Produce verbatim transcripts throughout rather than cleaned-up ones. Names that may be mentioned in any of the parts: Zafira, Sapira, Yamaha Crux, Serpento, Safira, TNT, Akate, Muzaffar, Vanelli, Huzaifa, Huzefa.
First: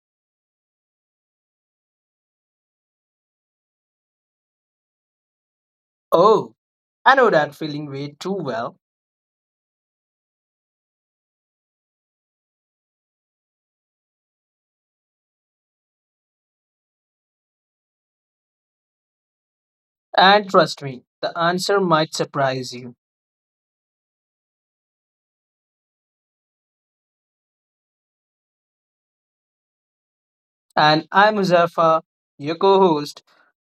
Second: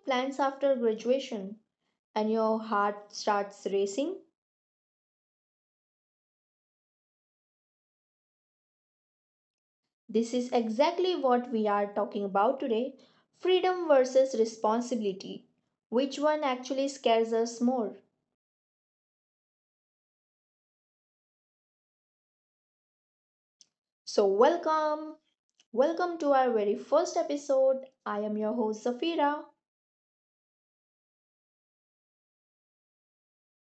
plans after graduation?" And your heart starts racing? Oh, I know that feeling way too well. This is exactly what we are talking about today: freedom versus responsibility. Which one actually scares us more? And trust me, the answer might surprise you. So, welcome! Welcome to our very first episode. I am your host, Zafira. And I'm Muzaffar, your co host.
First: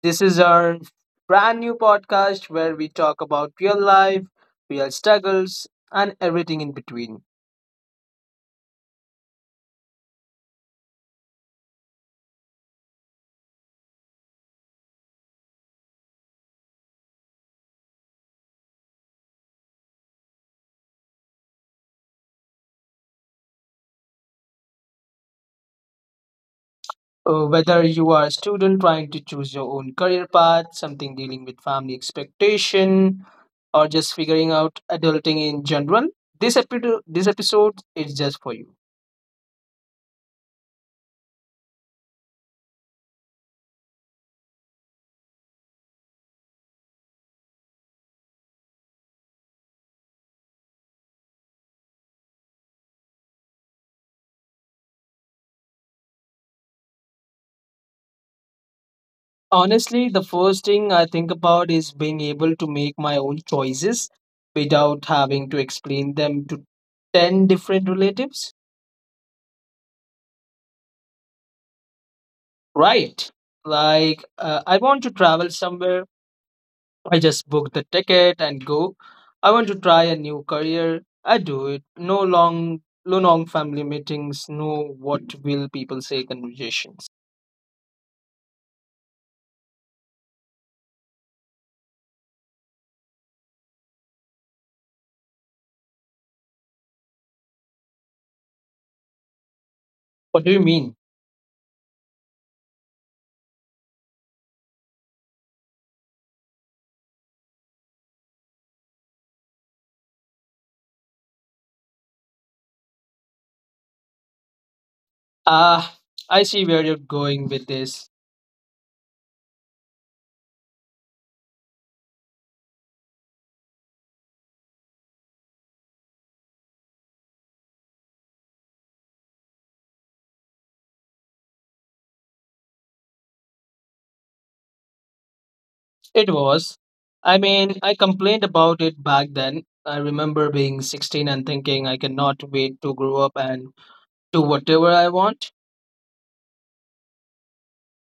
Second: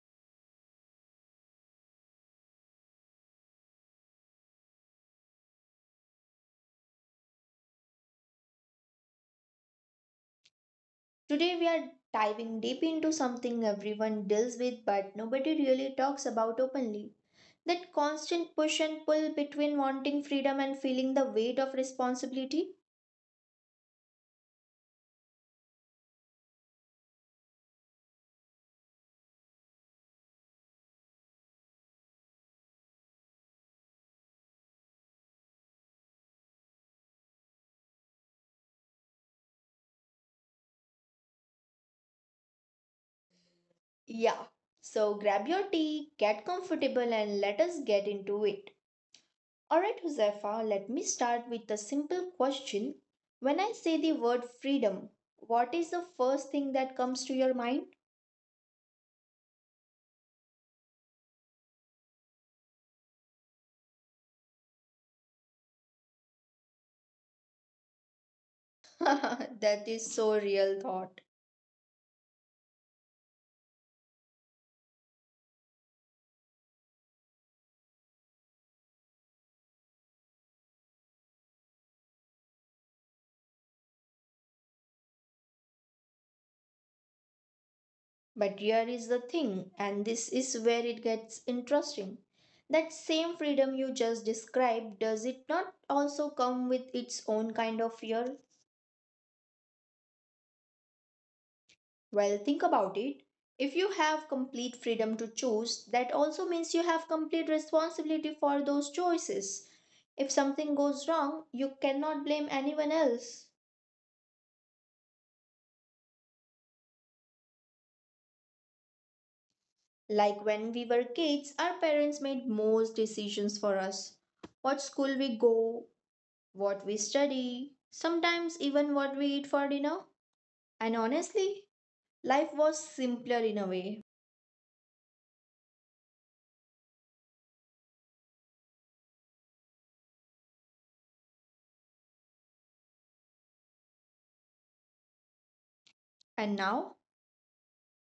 This is our brand new podcast where we talk about real life, real struggles, and everything in between. Today, we are diving deep into something everyone deals with but nobody really talks about openly. That constant push and pull between wanting freedom and feeling the weight of responsibility? Uh, whether you are a student trying to choose your own career path, something dealing with family expectation, or just figuring out adulting in general, this, epi- this episode is just for you. Yeah. So grab your tea, get comfortable, and let us get into it. Alright, Huzaifa, let me start with a simple question. When I say the word freedom, what is the first thing that comes to your mind? Honestly, the first thing I think about is being able to make my own choices without having to explain them to ten different relatives. That is so real thought. Right. Like, uh, I want to travel somewhere. I just book the ticket and go. I want to try a new career. I do it. No long, no long family meetings. No what will people say conversations. But here is the thing, and this is where it gets interesting. That same freedom you just described, does it not also come with its own kind of fear? What do you mean? Well, think about it. If you have complete freedom to choose, that also means you have complete responsibility for those choices. If something goes wrong, you cannot blame anyone else. Ah, I see where you're going with this. Like when we were kids, our parents made most decisions for us. What school we go, what we study, sometimes even what we eat for dinner. And honestly, life was simpler in a way. It was. I mean, I complained about it back then. I remember being sixteen and thinking I cannot wait to grow up and do whatever I want. And now,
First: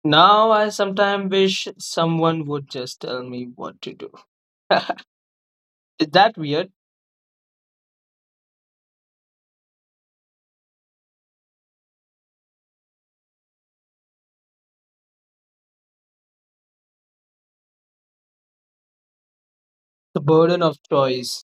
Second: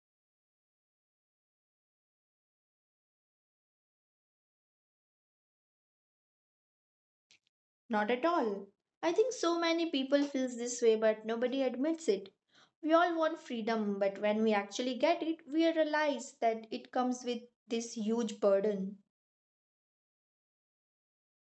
Now I sometimes wish someone would just tell me what to do. Is that weird? not at all. I think so many people feels this way but nobody admits it. We all want freedom, but when we actually get it, we realize that it comes with this huge burden. The burden of choice.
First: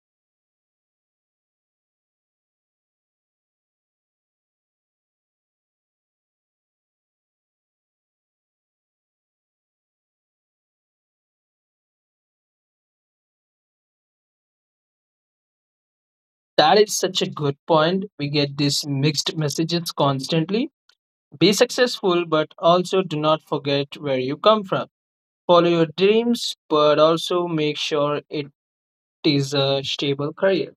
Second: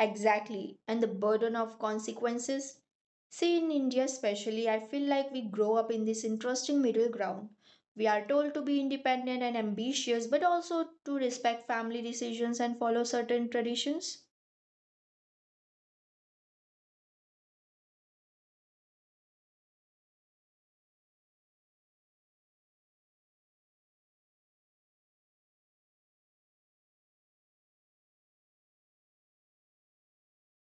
Exactly, and the burden of consequences. See, in India especially, I feel like we grow up in this interesting middle ground. We are told to be independent and ambitious, but also to respect family decisions and follow certain traditions. That is such a good point. We get these mixed messages constantly. Be successful, but also do not forget where you come from. Follow your dreams, but also make sure it is a stable career.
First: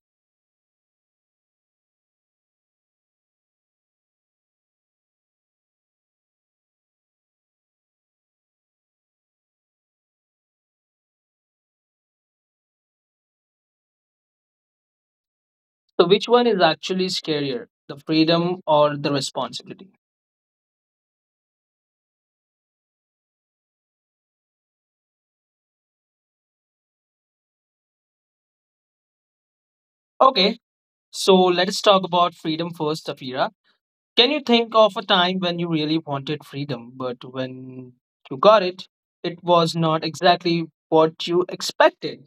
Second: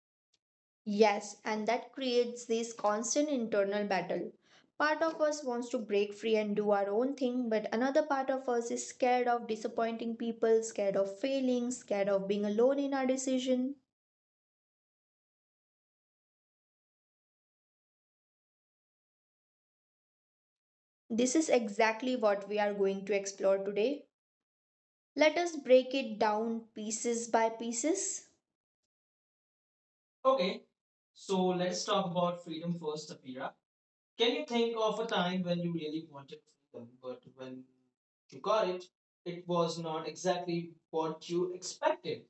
Yes, and that creates this constant internal battle. Part of us wants to break free and do our own thing, but another part of us is scared of disappointing people, scared of failing, scared of being alone in our decision. So, which one is actually scarier, the freedom or the responsibility? This is exactly what we are going to explore today. Let us break it down pieces by pieces. Okay, Okay, so so let's let's talk talk about about freedom freedom first, first, Safira. Sapira. Can Can you you think think of of a a time time when when you you really really wanted wanted freedom, freedom, but but when when you you got got it, it, it it was was not not exactly exactly what what you you expected? expected?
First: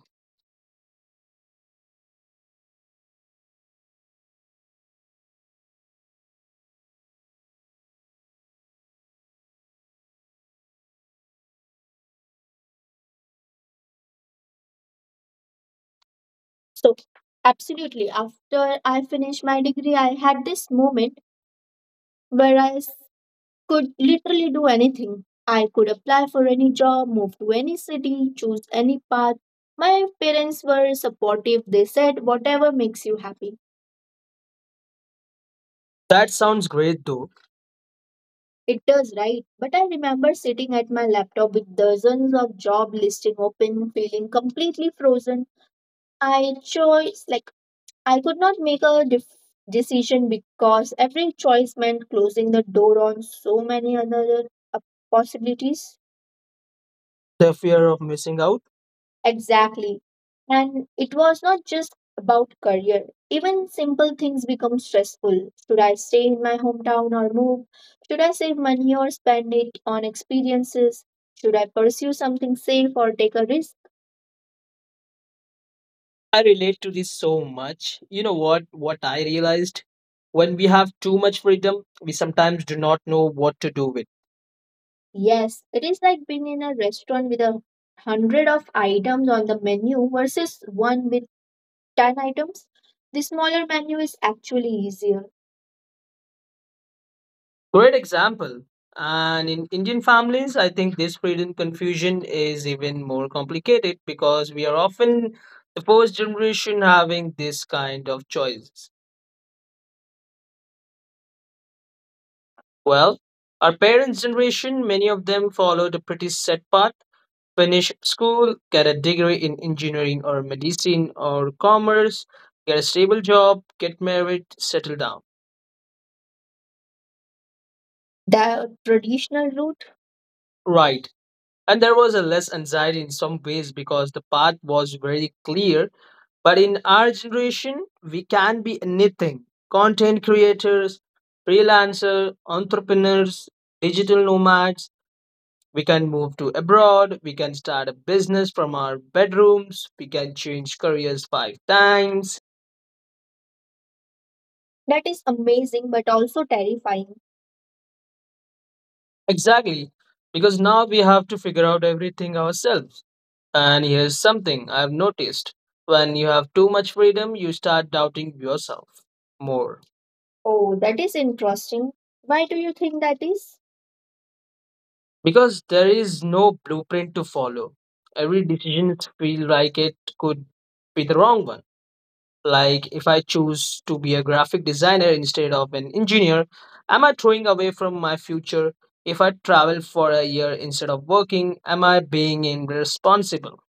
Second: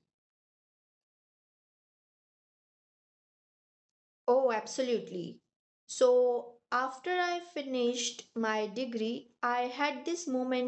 Oh, absolutely. So, after I finished my degree, I had this moment So, absolutely, after I finished my degree, I had this moment where I could literally do anything. I could apply for any job, move to any city, choose any path. My parents were supportive. They said, whatever makes you happy. That sounds great though. It does, right? But I remember sitting at my laptop with dozens of job listings open, feeling completely frozen. I chose, like, I could not make a def- decision because every choice meant closing the door on so many other uh, possibilities. The fear of missing out. Exactly. And it was not just about career. Even simple things become stressful. Should I stay in my hometown or move? Should I save money or spend it on experiences? Should I pursue something safe or take a risk? I relate to this so much. You know what? What I realized, when we have too much freedom, we sometimes do not know what to do with. Yes, it is like being in a restaurant with a hundred of items on the menu versus one with ten items, the smaller menu is actually easier. Great example. And in Indian families, I think this freedom confusion is even more complicated because we are often the first generation having this kind of choices. Well, our parents' generation, many of them followed a pretty set path, finish school, get a degree in engineering or medicine or commerce, get a stable job, get married, settle down. The traditional route. Right. And there was a less anxiety in some ways because the path was very clear. But in our generation, we can be anything, content creators, freelancer, entrepreneurs, digital nomads. We can move to abroad. We can start a business from our bedrooms. We can change careers five times. That is amazing but also terrifying. Exactly. Because now we have to figure out everything ourselves. And here's something I've noticed, when you have too much freedom, you start doubting yourself more. Oh, that is interesting. Why do you think that is? Because there is no blueprint to follow. Every decision feels like it could be the wrong one. Like if I choose to be a graphic designer instead of an engineer, am I throwing away from my future? If I travel for a year instead of working, am I being irresponsible?